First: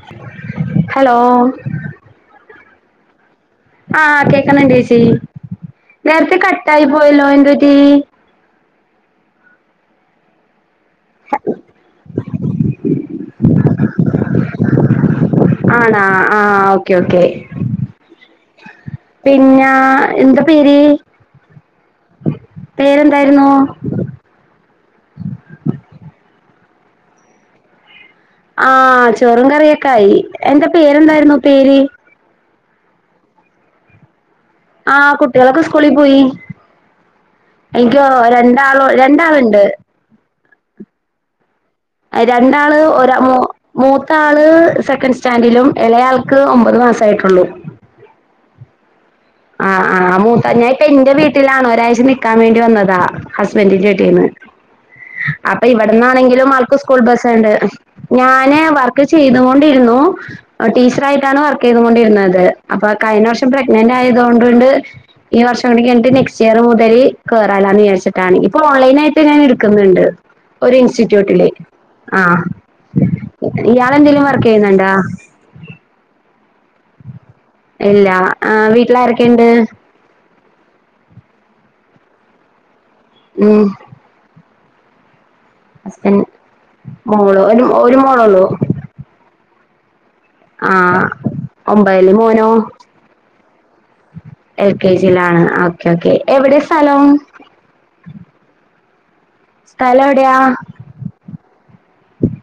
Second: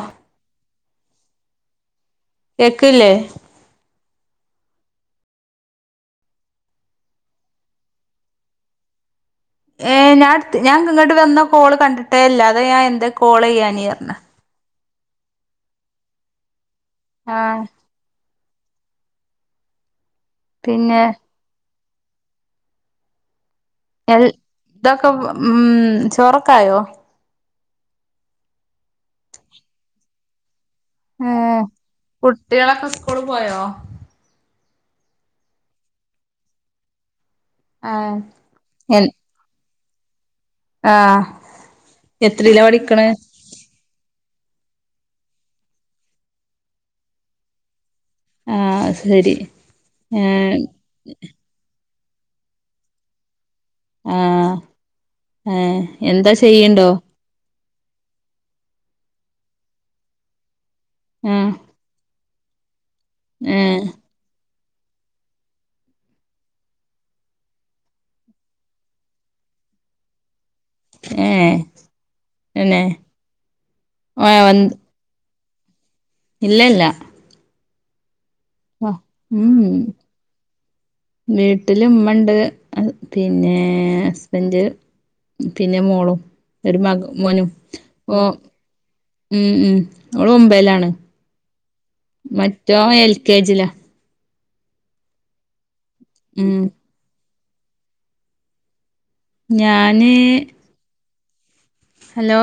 ആഹ് hello കേക്കില്ലേ കേൾക്കുന്നുണ്ട് ചേച്ചി നേരത്തെ കട്ട് ആയി പോയല്ലോ എന്തുപറ്റി ഏ ഞാനെട്ത്തി ഞാൻ ഇങ്ങോട്ട് വന്ന കോള് കണ്ടിട്ടേ ഇല്ലാ അത് ഞാൻ എന്താ കോള് ചെയ്യാഞ്ഞേന്ന് ആണാ ആഹ് ഓ ഓക്കെ ഓക്കെ ആഹ് പിന്നെ എന്ത പേര് പിന്നെ പേരെന്താരുന്നു ഏ ഇതൊക്കെ ഉം ചോറൊക്കെ ആയോ ആഹ് ചോറും കറിയൊക്കെ ആയി എന്ത പേരെന്താരുന്നു ഏഹ് പേര് കുട്ടികളൊക്കെ സ്കൂളി പോയോ ആഹ് കുട്ടികളൊക്കെ സ്കൂളിൽ പോയി എനിക്ക് ആഹ് രണ്ടാളോ എൻ രണ്ടാളുണ്ട് ആഹ് എത്രയിലാ രണ്ടാള് പഠിക്കണെ ഒരാ മു മൂ മൂത്താള് സെക്കൻഡ് സ്റ്റാൻഡിലും ഇളേയാൾക്ക് ഒമ്പത് മാസം ആയിട്ടുള്ളു ആഹ് ശരി ആഹ് ആ മൂത്തെ ഏഹ് ഞാൻ ഇപ്പം എന്റെ വീട്ടിലാണ് ഒരാഴ്ച നി ക്കാൻ വേണ്ടി വന്നതാ ഹസ്ബൻഡിന്റെ വീട്ടീന്ന് ആഹ് അപ്പൊ ഏഹ് എന്താ ഇവിടുന്നാണെങ്കിലും ആൾക്ക് ചെയ്യണ്ടോ സ്കൂൾ ബസ്സുണ്ട് ഞാന് വർക്ക് ചെയ്തോണ്ടിരുന്നു ടീച്ചറായിട്ടാണ് ആഹ് വർക്ക് ചെയ്തുകൊണ്ടിരുന്നത് ടെ അപ്പൊ കഴിഞ്ഞ വർഷം ഏഹ് പ്രഗ്നന്റ് ആ ണ്ടുണ്ട് ഈ വർഷം കൂടി കഴിഞ്ഞിട്ട് നെക്സ്റ്റ് ഇയർ മുതല് കേറാലോന്ന് വിചാരിച്ചിട്ടാണ് ഇപ്പൊ ഓൺലൈൻ ആയിട്ട് ഞാന് ഇട്ക്കുന്നുണ്ട് ഒരു ഇൻസ്റ്റിറ്റ്യൂട്ടില് ഏഹ് ആ പിന്നെ ഇയാൾ എന്തെങ്കലും വർക്ക് ഏഹ് ചെയ്യുന്നുണ്ടോ ഇല്ല ഇല്ല ഇല്ല ആഹ് വീട്ടിലാരെക്കെയ്ണ്ട്? ഉം ട്ടില് ഉമ്മണ്ട് അഅ് പിന്നേ അസ്ബൻഡ് പിന്നെ മോളും ഹസ്ബൻഡ് ഒരു മക മോള് മോനും ഒരു ഒരു ഒ മോളൊള്ളൂ ഉം ഉം ഓള് ഒമ്പയിലാണ് ആഹ് ഒമ്പതില് മോനോ മറ്റോ എൽ കെ ജി ലാ എൽ കെ ജിയിലാണ് ഓക്കെ കെ എവിടെ ഉം സ്ഥലം [inaudible] സ്ഥലം ഞാന് എവിടെയാ ഹലോ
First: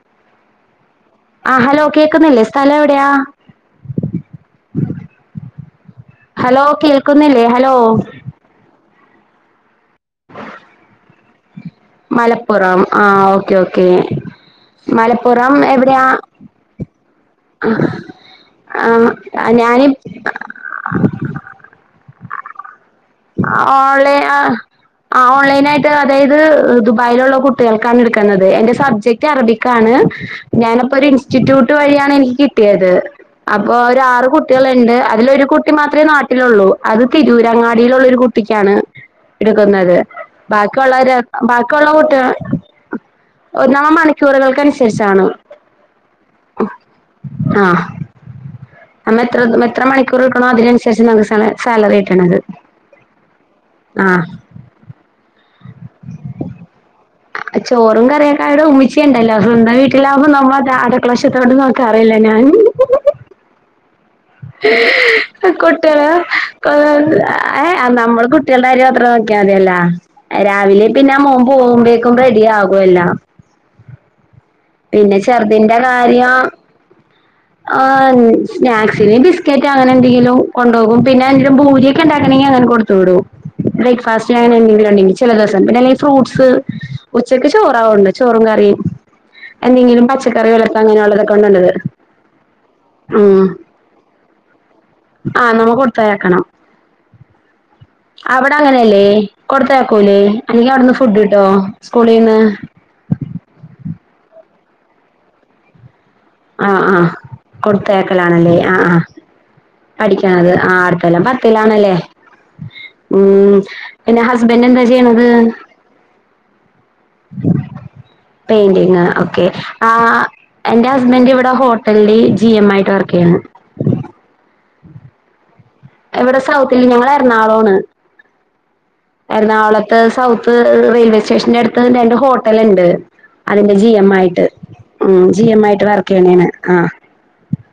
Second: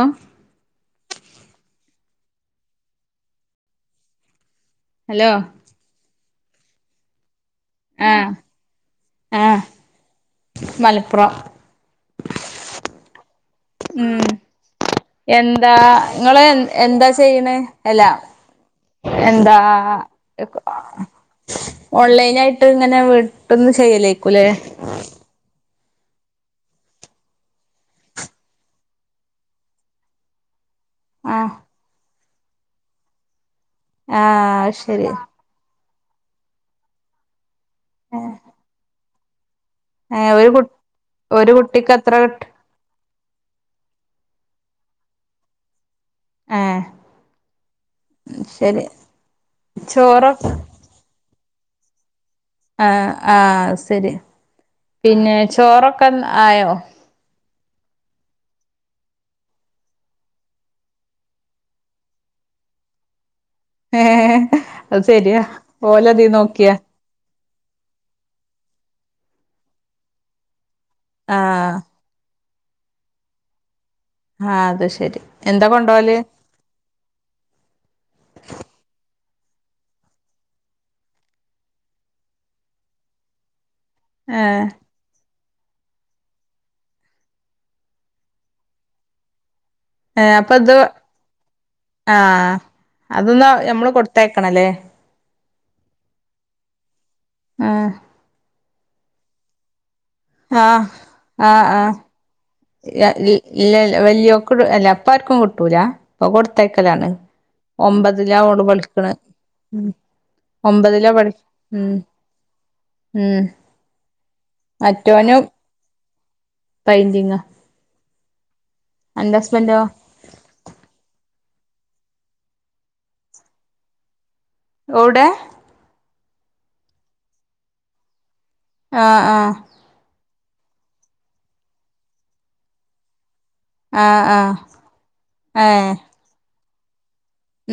ആഹ് കേക്കുന്നില്ലേ സ്ഥലം എവിടെയാ ഹലോ ഹലോ കേൾക്കുന്നില്ലേ ഹലോ ആഹ മല മലപ്പുറം ആ ഓക്കെ, ഓക്കേ ഉം മലപ്പുറം എന്താ എവിടെയാ ഇങ്ങള് [unintelligible] അല്ല ആ എന്താ ഞാന് യാട്ട് ഓൺലൈ ആ ഓൺലൈനായിട്ട് അതായത് ദുബായിലുള്ള കുട്ടികൾക്കാണ് എടുക്കുന്നത് എന്റെ സബ്ജക്ട് അറബിക്കാണ് ഞാനപ്പൊ ഒരു ആഹ് ഇസ്റ്റിറ്റ്യൂട്ട് വഴിയാണ് എനിക്ക് കിട്ടിയത്. അപ്പൊ ഒര് ആറ് ആഹ് കുട്ടികൾണ്ട് ശരി അതിലൊരു കുട്ടി മാത്രം. ത്രേ നാട്ടിലുള്ളൂ അത് തിരൂരങ്ങ ഇടയിലുള്ളരു കുട്ടിക്കാണ് എടുക്കുന്നത് ഏ ഒരു കു ബാക്കിയുള്ളവര് ഒരു ബാക്കിയുള്ള കുട്ടിക്ക് എത്ര കുട്ടികൾ കിട്ടും ആ മണിക്കൂറുകൾക്കസരിശണ് ഏ ആ ശരി നമ്മൾ എത്ര എത്ര മണിക്കൂർ ചോറൊ നിക്കണം അതിനനുസരിച്ച് നമ്മക്ക് സാലറി സാലറി ആയിട്ടാണ് അത് ആ ആ സരി പിന്നെ ചോറൊക്കെ ആയോ ചോറും കറിയൊക്കായുടെ ഉമ്മിച്ചി ഉണ്ടല്ലോ സ്വന്തം വീട്ടിലാകുമ്പോ നമ്മ അടുക്കള വശത്തോട്ട് നോക്കാറില്ല ഞാൻ ഏ അത് ശരിയാ കുട്ടിയോൾ ഓലതി നോക്കിയാ ഏ നമ്മള് കുട്ടികളുടെ കാര്യം മാത്രം നോക്കിയാൽ മതിയല്ലോ രാവിലിം പിന്നെ ആ മോൻ പോവുമ്പേക്കും റെഡി ആകും എല്ലാം ആ അത് പിന്നെ ശരി എന്താ ചെറുതിന്റെ കൊണ്ടോവല് കാര്യം ആ സ്നാക് പിന്നെ ഈ ബിസ്ക്കറ്റോ അങ്ങനെ എന്തെങ്കിലും കൊണ്ടോകും പിന്നെന്തെങ്കിലും പൂരിയൊക്കെ ഉണ്ടാക്കാണെങ്കി അങ്ങനെ കൊടുത്ത് വിടും ബ്രേക്ഫാസ്റ്റ് ഏ അങ്ങനെ എന്തെകിലും ഉണ്ടെങ്കി ചില ദിവസം പിന്നെ അല്ലേൽ ഫ്രുട്സ് ഉച്ചക്ക് ചോറാ കൊണ്ട് ചോറും കറിയും എന്തെങ്കിലും ഏ പച്ചക്കറി അപ്പൊ ഉലത്ത ഇത് അങ്ങനെ ഉള്ളതൊക്കെ ആണ് നല്ലത് ആ ആ അതൊന്ന് നമ്മള് കൊടുത്തയക്കണല്ലേ ആഹ് നമ്മുക്ക് കൊടുത്തയക്കണം ആ അവ് ടെ അങ്ങനല്ലേ കൊടുത്ത ക്കൂലേ ആ അല്ലെങ്കിൽ അവിടുന്ന് ഫുഡ് കിട്ടോ സ്കൂളീന്ന് ഇല്ലല്ല വല്യൊ ക്ക് ട് അല്ല ഇപ്പ ആർക്കും കിട്ടൂല്ല ആഹ് ആഹ് കൊടുത്തയക്കലാണ് ലേ ഓള് ആഹ് ആ പഠിക്കണ് പഠിക്കണത് ആ ഒമ്പതിലാ അടുത്തൊല്ലം പഠി പത്തിലാണ് ലേ ഉം ഉം ഊം പിന്നെ ഹസ്ബൻഡന്താ ചെയ്യണത് മറ്റോനും പെയിന്റിങ്ങാ പെയിന്റിങ് അന്റെ ഓക്കെ ഹസ്ബന്റോ ആ എൻ്റെ ഹ ഇവിടെ ഹോട്ടൽല് ജി എം ആയിട്ട് വർക്ക് ചെയ്യാണ് ഒവ്ടെ ഇവിടെ സൗത്തില് ഞങ്ങള് എറണാകുളം ആണ് ആഹ് ആഹ് എറണാകുളത്ത് സൗ ത്ത് റെയിൽവേ സ്റ്റേഷൻന്റെ അടുത്ത് രണ്ട് ഹോട്ടല് ഇണ്ട് അതിന്റെ ജി എം ആഹ് ആയിട്ട് ആഹ് ഉം ജി എം ആയിട്ട് ഏഹ് വർക്ക് ചെയ്യണേണ് ആഹ്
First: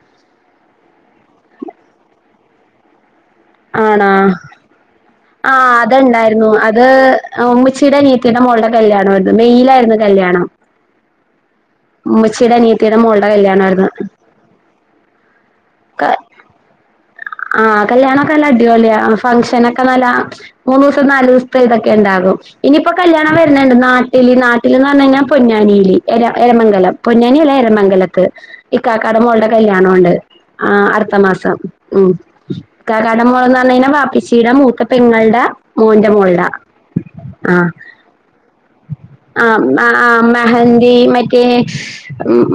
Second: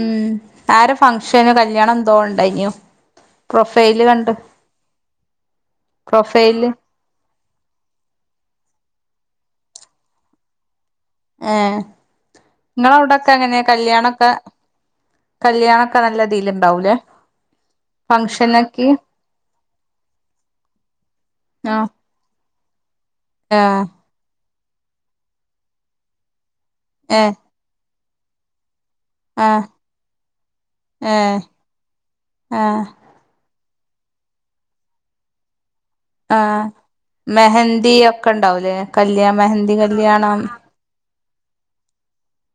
ഉം ആര ഫംഗഷന് കല്യാണം എന്തോ ഉണ്ടായിന്യോ ആണോ ആ അത്ണ്ടായിരുന്നു പ്രൊഫൈല് അത് ഉമ്മിച്ചീടെ അനിയത്തീടെ മോളുടെ കല്യാണവാര് ന്ന് മെയിലായിരുന്നു കല്ല്യാണം ഏ ഇങ്ങള മോളുടെ അവിടൊക്കെ എങ്ങനെ കല്യാണമായിരുന്നു കല്യാണൊക്കെ കല്യാണ ഒക്കെ നല്ല ഇതിലുണ്ടാവൂലേ ആ കല്യാണക്കെ നല്ല ഫംഗ്ഷനൊക്കെ അടിപൊളിയാ ഫംഗ്ഷനൊക്കെ നല്ല മൂന്നു ദിവസം നാലു ദിവസത്തെ ആഹ് ഇതൊക്കെ ഇണ്ടാകും ഇപ്പൊ കല്യാണം വരുന്നുണ്ട് ആഹ് നാട്ടില് നാ [unintelligible] പറഞ്ഞ് കഴിഞ്ഞാൽ പൊന്നാനില് എരാ എരമംഗലം ഏഹ് പൊന്നാനി അല്ല എരമംഗലം [unintelligible] ഇക്കാക്കാടെ മോള്ടെ ആഹ് കല്യാണോണ്ട് ആ ഏഹ് അടുത്തമാസം ഉം ആഹ് കടാടെ മോള്ന്ന് ആ [unintelligible] വാപ്പിച്ചിടെ മൂത്ത പെങ്ങൾടെ മോന്റെ മോൾടെ ആഹ് ആ മെഹന്തി ഒക്കെ ഉണ്ടാവൂലേ കല്യാ മെഹന്തി ആ കല്യാണം മെഹന്തി മറ്റേ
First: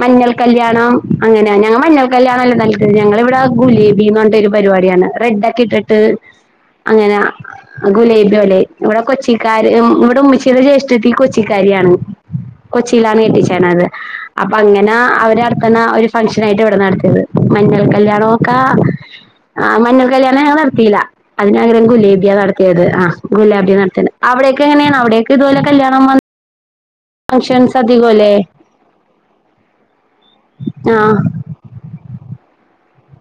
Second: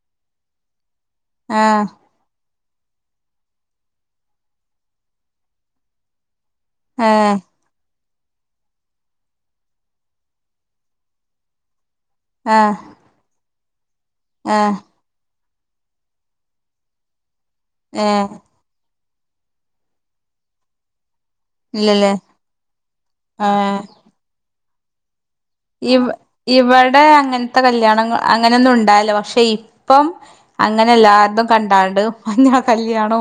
മഞ്ഞൾക്കല്യാ ല്യാണം അങ്ങനെയ ഞങ്ങ ആഹ് മഞ്ഞൾ കല്യാണല്ലോ നൽ [unintelligible] ഞങ്ങളിവിടെ ഗുലി ഭീമോന്റെ ഒരു പരിപാടിയാണ് റെഡ് ഒക്കെ ഇട്ടിട്ട് അങ്ങനെ ഏഹ് ആ ഗുലേബിയോലെ ഇവിടെ കൊച്ചിക്കാര് ഉം ഇവിടെ ഉമ്മച്ചീടെ ജ്യേഷ്ഠത്തി കൊച്ചിക്കാരിയാണ് ആഹ് കൊച്ചിയിലാണ് കെട്ടിച്ചേ ണത് അപ്പ ആഹ് അങ്ങനെ അവരടു ക്കണ ആ ഒരു ഫംഗ്ഷൻ ആയിട്ട് ഇവിടെ നടത്തിയത് മഞ്ഞൾ ഏഹ് കല്യാണൊക്കെ ആ മഞ്ഞൾ കല്യാണം ഞങ്ങള് നടത്തീല്ല അതിന് പകരം ഇല്ലല്ലേ ഗുലേബിയ നടത്തിയത് ആ ഗുലാബിയ ആഹ് നടത്ത അവിടെ ക്കങ്ങനെയാണ് അവിടെക്ക് ഇതുപോലെ കല്യാണം വന്ന് ടെ അങ്ങനത്തെ കല്യാണം അങ്ങനെയൊന്നും ഉണ്ടായില്ല പക്ഷെ ഇപ്പം അങ്ങനെ ആഹ് എല്ലാര്തും കണ്ടാൾണ്ട് മാഞ്ഞാള കല്യാണോ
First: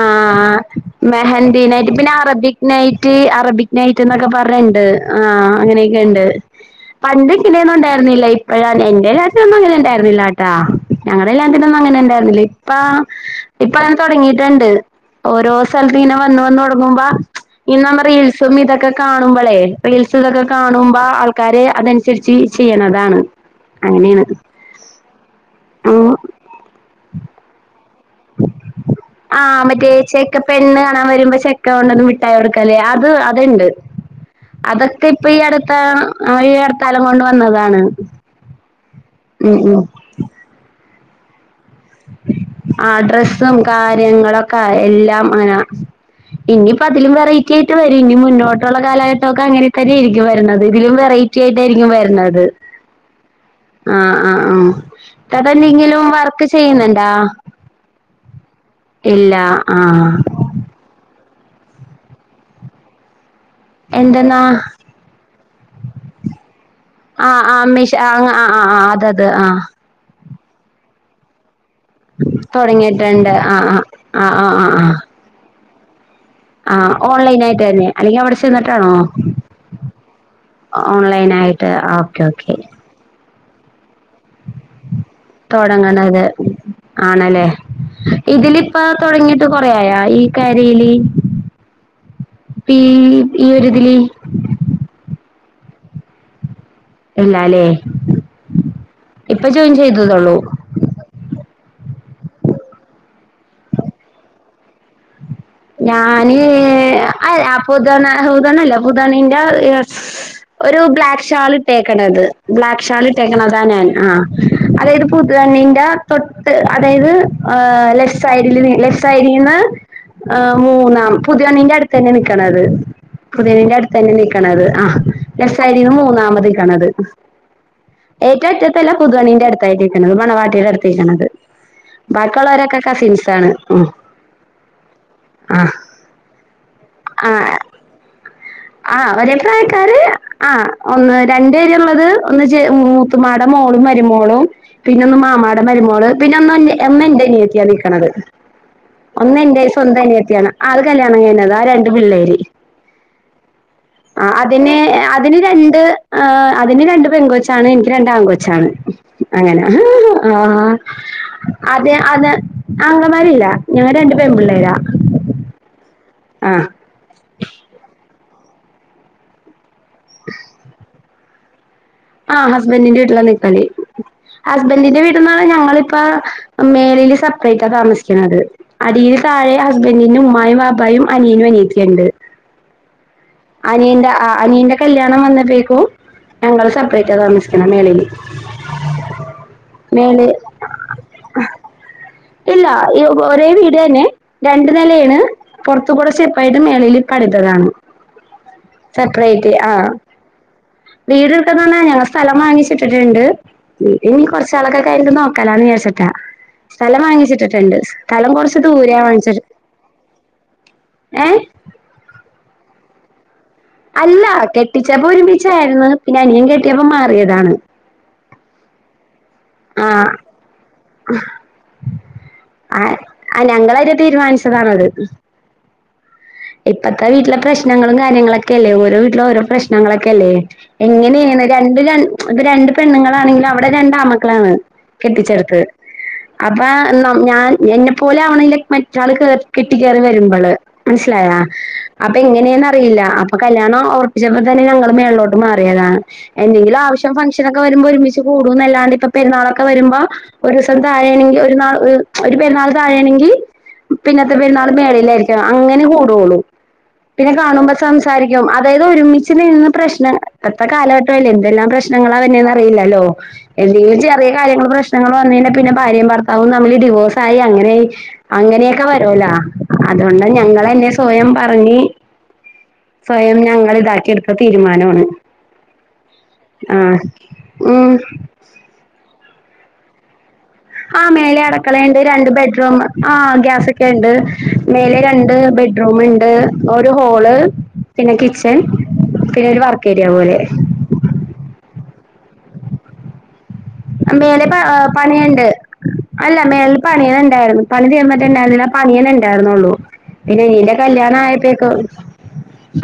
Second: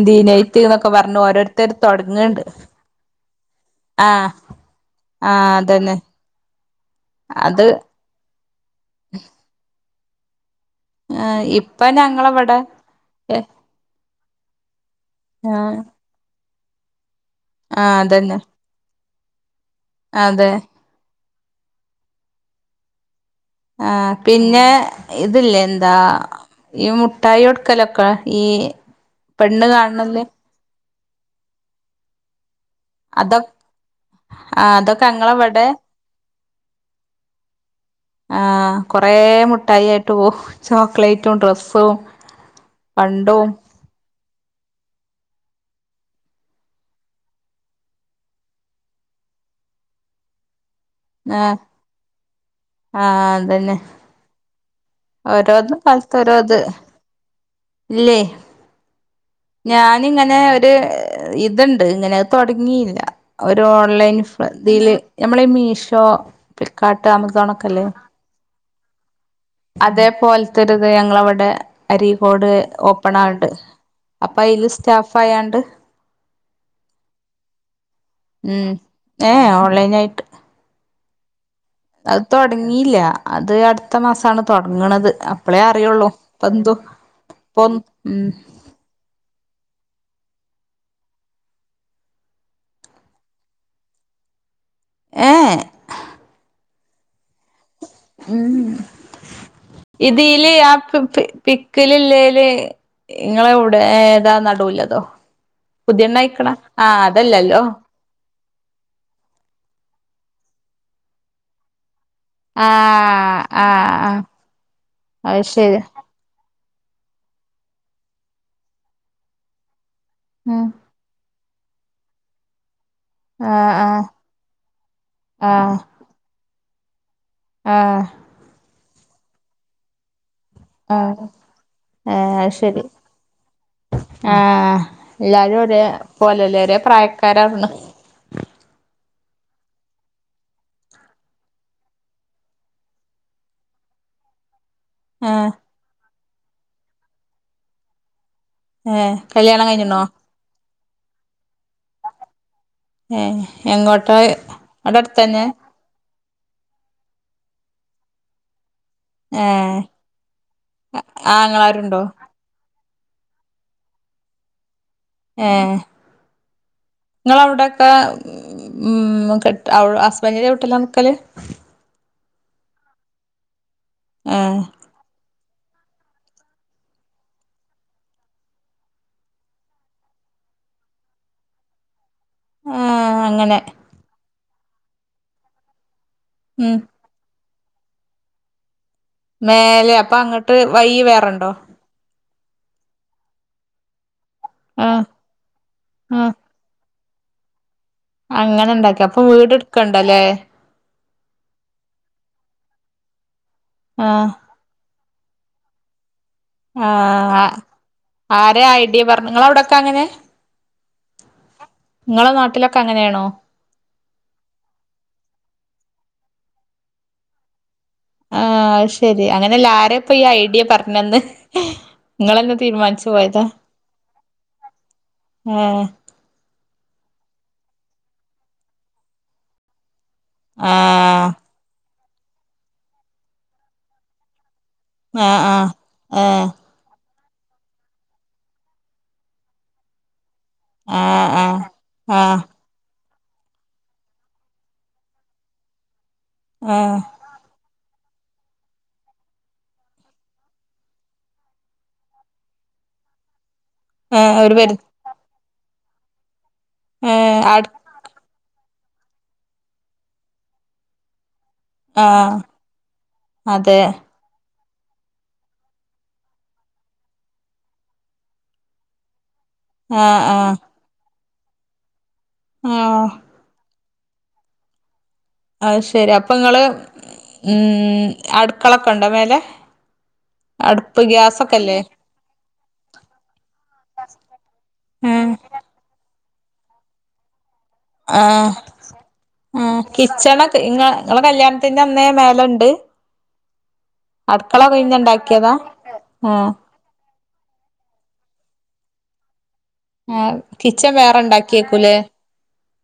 ആഹ് മെഹന്തി നൈറ്റ് പിന്നെ തൊടങ്ങ്ണ്ട് അറബിക് നൈറ്റ് അറബിക് നൈറ്റ് എന്നൊക്കെ ആഹ് പറഞ്ഞ് ഇണ്ട് ആഹ് അങ്ങനെയൊക്കെ ഇണ്ട് പണ്ട് അത് ഇങ്ങനെയൊന്നും ഉണ്ടായിരുന്നില്ല ഇപ്പ് പ്പഴാണ് എന്റെ [unintelligible] അങ്ങനെ ഇണ്ടായിരു റില ആ ഞങ്ങളെല്ലാത്തിനൊന്നും ഇപ്പ അങ്ങനെണ്ടായിരുന്നില്ല ഞങ്ങളവിടെ ഇപ്പ ഏഹ് ഇപ്പ തൊടങ്ങിയി റ്റ്ണ്ട് ഓരോ ആഹ് സൽദീന വന്നുവന്നുവന്ന് തുന്നുമ്പ ഇനി ആഹ് നമ്മ അതന്നെ റീൽസും ഇതൊക്കെ കാണുമ്പളേ റീൽസ്തൊക്കെ അതെ കാണുമ്പോ ആൾക്കാരെ അതൻസരിച്ച് ചെയ്യണതാണ്. ആഹ് അങ്ങനെയാണ് പിന്നെ ഇതില്ലേ എന്താ ഈ മുട്ടായൊട്ക്കല ക്കെ ഈ പെണ്ണ് കാൺണല് ണാൻ വരുമ്പ ചെക്കൻ വര്നതും മിട്ടായി കൊട് ക്കല്ലെ അത് അതൊ അത്ണ്ട്. ആ അതൊക്കെ ഇപ്പൊ ഈ ഞങ്ങളവിടെ അടുത്ത ഈ അടുത്താലം കൊണ്ട് വന്നതാണ്. ആ കൊറേ ഉം മുട്ടായി ആയിട്ട് പോവും. ചോ ക്ക്ളേറ്റും ഡ്രസ് ആഹ് ഡ്രസ്സും കാര്യങ്ങളൊ ക്കായെല്ലാം അങ്ങനെ. ഇനിയിപ്പോ അതിലും വെറൈറ്റി ആയിട്ട് വരും ഇനി മുന്നോട്ടുള്ള കാലഘട്ടമൊക്കെ അങ്ങനെ തന്നെയായിരിക്കും വര്ണ ഇതിലും വെറൈറ്റി ആ ആയിട്ടായിരിക്കും വര്നത് ആ അതന്നെ ആഹ് ആഹ് ആഹ് ഓരോന്ന് ഇത്താത്തെന്തെങ്കിലും കാലത്ത് ഓരോ വർക്ക് ഇത് ചെയ്യുന്നുണ്ടാ? ഇല്ലേ ഇല്ല ആഹ് ഞാനിങ്ങനെ ഒരു ഇതുണ്ട് ഇങ്ങനെ തൊടങ്ങിയില്ല ഒരു ഓൺലൈൻ എന്തെന്നാ ഇതിൽ ഞമ്മള് ഈ മീഷോ ഫ്ലിപ്കാർട്ട് ആഹ് ആമസോൺ ഒക്കെ ആഹ് ഇല്ലേ മിഷ ആഹ് ആഹ് ആഹ് അതത് ആഹ് അതേപോല ത്തരുത് ഞങ്ങളവിടെ അരിഫോഡ് ഓപ്പൺ തുടങ്ങിയിട്ടുണ്ട് ആൾട്ട് ആ ആ അപ്പ അയില് സ്റ്റാഫ്‌ ആയാണ്ട് ആഹ് ഓൺലൈനായിട്ട് തന്നെ അല്ലെങ്കിൽ അവിടെ ഉം ചെന്നിട്ടാണോ ഏ ഓൺലൈൻ ആയിട്ട് ഓൺലൈനായി അത് തൊടങ്ങിയില്ല അത് അടു അടുത്ത മാസമാണ് തുടങ്ങണത് അപ്പളേ അറിയുള്ളൂ തുടങ്ങണത് ഇപ്പ ആണല്ലേ എന്തപ്പൊ ഉ യയാ ഈ കാര്യയില് ഈ ഒരു ഇതില് ഏ ഇല്ല അല്ലേ ഉം ചെയ്തതള്ളൂ ഇതില് ആ പിക്ക് ഇല്ല ഇല്ലേല്ലേ ഇങ്ങളെ ഇവിടെ ഏതാ നട നടുക്കുള്ളതോ ഞാന് അ അപ്പൊതന്ന പുതുപെണ്ണല്ല പുധുപെണിന്റെ ഒരു ബ്ലാക്ക് ഷാൾ ഇട്ടേ ക്കണത് ആ ബ്ലാക്ക്ഷാൾ ഇട്ടേക്കണത ഞാൻ ആ അതായത് അത് ശരി പുതുപെണ്ണിന്റെ തൊ അതായത് ഹ് ലെഫ്റ്റ് സൈഡിൽ ലെഫ്റ്റ് സൈഡിൽ നിന്ന് ആഹ് ഉം മൂന്നാം പുതിപ്പെണിന്റെ അടുത്ത് തന്നെ നിൽക്കണത് ആ പുതുപ്പെണ്ണിന്റെ ആ അടുത്ത് തന്നെ നിൽക്കണത് ആ ലെഫ്റ്റ് സൈഡിന്ന് മൂന്നാമത് കണത് ആ അല്ല പുതുണിന്റെ അടുത്തായിട്ട് നിക്കുന്നത് മണവാ ആഹ് പത്തിക്കത് ഏഹ് അത് ബാക്കിയുള്ളവരൊക്കെ ശരി കസിൻസാണ് എല്ലാവരും ആഹ് ഒരേ പോലെല്ലേ ഒരേ ആഹ് പ്രായക്കാരാണ് ഉ ആ ഒരേ പ്രായക്കാര് ആ ഒന്ന് രണ്ട് പേര് ഉള്ളത് ഒന്ന് മൂത്തുമാട മോളും മരുമോളും പിന്നെ ഒന്ന് ആഹ് മാമാടെ മരുമോള് പിന്നെ ഒന്ന് എമ്മ എന്റെ അനിയത്തിയ നിൽക്കണത് ഏഹ് ഒന്ന് എന്റെ കല്യാണം സ്വന്തം കഴിഞ്ഞ്ണോ അനിയത്തിയാണ് അത് കല്ല്യാണം കഴിഞ്ഞത ആ രണ്ട് പിള്ളേര് ഏ എങ്ങോട്ടാ ആ അതിന് അവിടെ അതിന് അടുത്തന്നെ രണ്ട് ആ അതിന് രണ്ടു പെൺകൊച്ചാണ് എനിക്ക് രണ്ട് ആൺ കൊച്ചാണ് അങ്ങനെ ഏഹ് ആ അതെ ആങ്ങളാരുണ്ടോ അത് അങ്ങമാരില്ല ഞങ്ങൾ രണ്ടു പേൺപിള്ളേരാ ഏഹ് നിങ്ങളവിടൊക്കെ ഉം കെ അവി ഹസ്ബെൻ്റിൻ്റെ വീട്ടില നിക്കല് ഉ ആഹ് ഹസ്ബൻഡിന്റെ ഇീട്ടില നിക്കളി ഏഹ് ഹസ്ബൻഡറിന്റെ വീട്ടിൽന്ന ഞങ്ങള്ൾ പ്പ മേളൽ സെപ്പറേറ്റാ താമസിക്കുന്നത് അടിയിൽ താഴെ ഹസ്ബെന്റിന്റെ ഉമ്മായും ബാപ്പായും അനിയനും അനിയത്തി ഉണ്ട് ആഹ് അങ്ങനെ അനിയന്റെ ആ അനിയന്റെ കല്യാണം വന്നപ്പഴേക്കും ഞങ്ങൾ ഉം സ താമസിക്കണ മേലെന്ന് മേലെ അപ്പൊ അങ്ങട്ട് വൈ വേറണ്ടോ ഇല്ല ഈ ഒരേ വീട് തന്നെ. രണ്ട് ആഹ് നലേണ് പൊർത്ത്കൂടെ ആഹ് ചെപ്പായിട്ട് മേലയിൽ പട്തതാണ് അങ്ങനെ ഇണ്ടാക്കി അപ്പൊ സെപ്പറേറ്റ് വീട് ആഹ് ഇട്ക്കണ്ടല്ലേ വീട് എടുക്കുന്നന്നെ ഞങ്ങ സ്ഥലം വാങ്ങിച്ചിട് പ്രസിഡണ്ട് ഇ ഇനി ആഹ് കൊറച്ചാളൊക്കൊ കയിഞ്ഞിട്ട് നോ കല [unintelligible] ച്ചട്ടാ സ്ഥലം ആഹ് വാങ്ങിച്ചിട്ടിട്ടുണ്ട്, സ്ഥലം കൊറച്ച് ആരാ ദൂരെയാ ഐഡിയ പറഞ്ഞ് വാങ്ങിച്ചിട്ട് നിങ്ങള അവിടൊക്കെ അങ്ങനെ ഏ ക്ക അങ്ങനെയാണോ? അല്ല കെട്ടിച്ചപ്പോ ഒരുമിച്ചായിരുന്നു പിന്നെ അനിയൻ കെട്ടിയപ്പോ മാറിയതാണ് ആഹ് അയ്ശ [unintelligible] അങ്ങനെല്ല ആരാ ആഹ് ഇപ്പ ഈ ഐഡിയ പറഞ്ഞന്ന് നിങ്ങളെന്നാ ആഹ് തീരുമാനിച്ചു പോയതാ? ആഹ് ഞങ്ങളായിട്ട് തീരുമാനിച്ചതാണത്. ആ ഇപ്പത്തെ വീട്ടില പ്രശ്നങ്ങളും കാര്യങ്ങളൊക്കെ അല്ലേ ഓരോ വീട്ടിലും ഓരോ പ്രശ്നങ്ങളെ ക്കല്ലേ ആഹ് എങ്ങനെയാണ് രണ്ട് രണ് അത് രണ്ട് പെണ്ണുങ്ങളാണെങ്കിലും അവടെ രണ്ടാമക്കളാണ് കെട്ടിച്ചെടുത്ത് ആഹ് ആഹ് അപ്പ നാ ഞാൻ എന്നെപ്പോലെ ആവ്ണ്ല്ല മറ്റാള് കെട്ടി കയറി വരുമ്പള് ആ സ്സിലായ, അപ്പ എങ്ങനെയാന്ന് അറിയില്ല, അപ് അപ്പൊ കല്യാണം ഒർപ്പിച്ചപ്പോ തന്നെ ഞങ്ങള് മേളിലോട്ട് മാറിയതാ എന്തെങ്കിലും ആഹ് ആവശ്യം ഫങ്ഷൻ ഒക്കെ വരുമ്പോ ഒരുമിച് ത് കൂടുന്നല്ലാണ്ട് ഇപ്പ പെരുന്നാളൊക്കെ വരുമ്പോ ഒരുസം താഴെയണെങ്കി ഒരു ന്നാൾ ഒരു പെുന്നാൾ താഴെയാണെങ്കി പിന്നത്തെ ആഹ് ഒരു പെരുന്നാള് പരി മേളിലായിരിക്കും അങ്ങനെ അങ്ങനെ കൂടുള്ളൂ. പിന്നെ ഏഹ് ആട് കാണുമ്പോ സംസാരിക്കും അ അതായത് ഒരുമിച്ച് നിന്ന് പ്രശ്നം ഇപ്പത്തെ കാലഘട്ടം അല്ലേ എ തെല്ലാം ആഹ് പ്രശ്നങ്ങളതന്നെന്നറിയില്ലല്ലോ അതെ എന്തെ [unintelligible] ചെറിയ കാര്യങ്ങള് പ്രശ്നങ്ങൾ വന്നു കഴിഞ്ഞാ പിന്നെ ഭാര്യയും ഭർത്താവും തമ്മിലെ ഡിവോഴ്സ് ആയി അങ്ങനെ അങ്ങനെയൊക്കെ വരൂലാ ആഹ് അതുകൊണ്ടാ ആഹ് ഞങ്ങള സ്വയം പറഞ്ഞി ആഹ് സ്വയം ഞങ്ങൾ ഇതാക്കി എടുത്ത തീരുമാനാണ് അയു ശരി അപ്പൊ നിങ്ങള് ഉം അടുക്കളൊക്കെ ഉണ്ടോ മേലെ ആ അടുപ്പ് മേലെ അടക്കള ഗ്യാസൊക്കെല്ലേ ഉണ്ട് രണ്ട് ബെഡ്റൂം ആ ഗ്യാസൊക്കെ ഇണ്ട് മേലെ രണ്ട് ആഹ് ബെഡ്റൂമിണ്ട് ഏ ഒരു ഹോള് പിന്നെ ആ കിച്ചൺ പിന്നെ ഒരു ആ വർക്ക് ഏരിയ പോലെ കിച്ചണൊക്കെ ഞങ്ങടെ കല്യാണത്തിൻ പിന്നന്നേ അമ്മയും മേലിൽ ഉണ്ട് അ മേലെ പണിയുണ്ട് അല്ല ആഹ് മേളിൽ പണിയനുണ്ട്‌ ഉണ്ടായിരുന്നു പണി തീർന്നിട്ടുണ്ടെ അതിനെ പണിയണു ണ്ടായിരുന്നുള്ളൂ ആ കിച്ചൺ വേറുണ്ടാക്കിയേക്കൂലേ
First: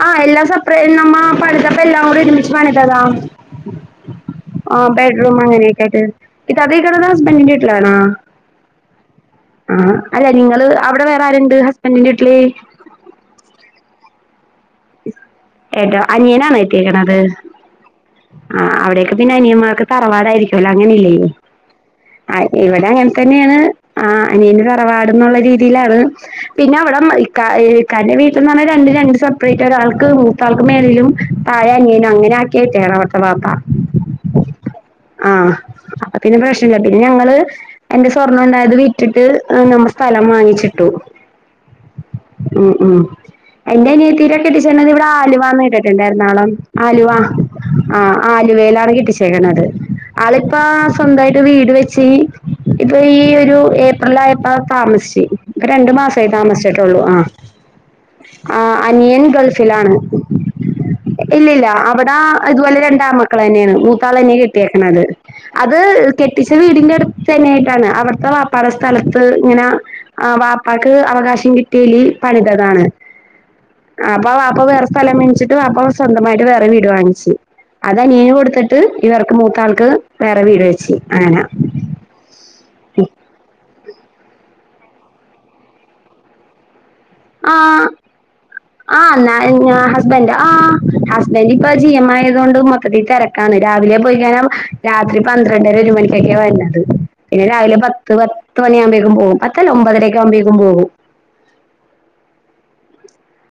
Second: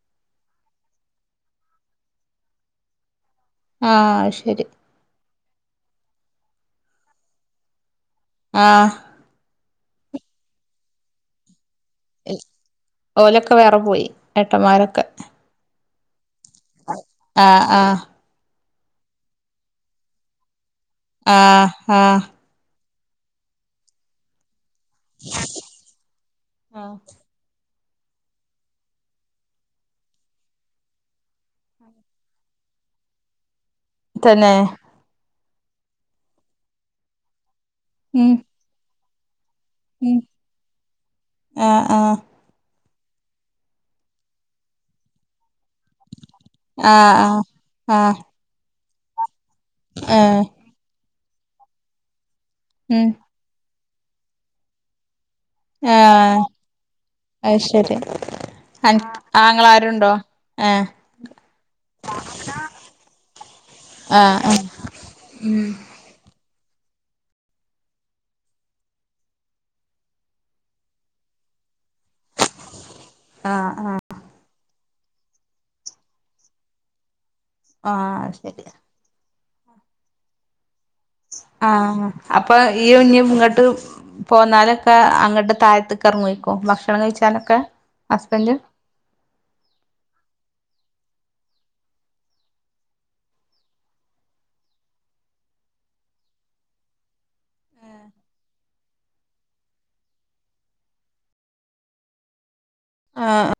ആ എല്ലാം സെപ്രേ നമ്മ പണിതപ്പം എല്ലാംകൂടെ ഒരുമിച്ച് പണിതതാ ആ ശരി [unintelligible] കേട്ട് ഇപ്പ അതേ കടതാ ഹ്പണ്ടീട്ടലണാ [unintelligible] ആ ആ അല്ല നിങ്ങളെ അവിടെ വേറാ രുണ്ട് എന്റെട്ട്ലി [unintelligible] ഒക്കെ വേറെ പോയി ഏട്ടമ്മാരൊക്കെ ഏട്ടാ അനിയൻ കെട്ടിയേക്കണത് ആഹ് ആ അവിടേക്കെ പിന്നനിയന്മാർക്ക് തറവാടായിരിക്കും ല്ല അങ്ങനെല്ലേ ആഹ് ആഹ് എവിടങ്ങ തന്നെയാണ് ആഅനിയനോരാ വാടന്നുള്ള രീതിയിലാണ് പിന്നെ ആഹ് അവിടം ഈ കായ്ൽ ഭാര്യ വീട്ടിന്നു പറഞ്ഞാൽ രണ്ട് രണ്ട് സംസ്ക്കാരം ആ ഒരാൾക്ക് മൂത്താൾക്ക് മേലിലും താഴേ അനിയനും [unintelligible] അങ്ങനെ ആക്കിയയിട്ടോണ് അവവിത്തെ വാപ്പ തന്നെ ആ അപ്പപിന്നെ പ്രശില്ല പിന്നെ ഞങ്ങളെ- എന്റെ ഉം സ്വർണ്ണം ഉണ്ടായത് വിറ്റ് ഇട്ടിട്ട് നമ്മ ഉം സ്ഥലം വാങ്ങിച്ചിട്ടു ആഹ് ആഹ് ഉം ഉം എന്റെ അനിയത്തി തിരക്കെട്ടിച്ക്ണത് ഇവിടെ ആലുവ ന്നു ഇട്ടിട്ടുണ്ടായിര ണാളം ആലുവ ആഹ് ആഹ് ആഹ് ആലു വേലാ [unintelligible] കെട്ടി വിശ്യേക്കണത് ഏഹ് ആളിപ്പോ സ്വന്തായിട്ട് വീട് വെച്ച് ഇപ്പൊ ഉം ഈ ഒരു ഏപ് പ്രിള്ളായപ്പ താമസിശി ഇപ്പൊ രണ്ടു മാസേ ആഹ് താമസിച്ചിട്ടുള്ളൂ ആഹ് അത് ശരി ആഹ് അൻ അനിയൻ ഗൾഫിലാണ് ആങ്ങളാരുണ്ടോ ഏഹ് ഇല്ലില്ല്യ അവിടെ ഇതുപോലെ രണ്ടാമക്കൾ ന്നെയാണ് മൂത്താൾ തന്നെ ആഹ് ആഹ് കെട്ടിയേക്കണത് അത് കെട്ട് ട്ടിച്ച വീടിന്റെ അടുത്ത ന്നെയായിട്ടാണ് അവിട്ത്തെ വാപ്പാടെ സ്ഥലത്ത് ഇങ്ങന വാപ്പാക്ക് അവകാശി കി ട്ടീലി പണിതതാണ് ആഹ് അപ്പ വാപ്പ വേറ സ്ഥലം മിൻച്ചിട്ട് വാപ്പ സ്വന്തമായിട്ട് വേറെ ഒര് വീട് വാങ്ങിച്ച് അതാ നീൻ ആഹ് ശരി കൊടുത്തിട്ട് ഇവർ മൂത്ത ആൾക്ക് വേറെ വീട് വെച്ച് അങ്ങനെ ആഹ് അപ്പ് അപ്പൊ ഈ ഇനിയും ഇങ്ങട്ട് പോന്നാലൊക്കെ അങ്ങോട്ട് താഴ്ത്ത് ക്കറ് ങ്ങേക്കും ഭക്ഷ ക്ഷണം കഴിച്ചാനൊക്കെ ആഹ് ഹസ്ബൻഡ് ആഹ് ന്നാ ഞാ ഹസ്ബൻഡ് ആഹ് ഹസ്ബൻഡ് ഇപ്പൊ ജിയമയിൽ തോണ്ട് മൊത്തത്തി തെരക്കാണ് രാവിലെ പോയിക്കഴിഞ രാത്രി പന്ത്രണ്ടര ഒരു മണിക്കൊക്കെ വരണത് പിന്നെ രാവിലെ പത്ത് പത്ത് മണിയാവുമ്പോഴേക്കും പോഉംപത്തല്ല ഒമ്പതരയൊക്കെ ആവുമ്പോഴേക്കും പോകും ആഹ് ആ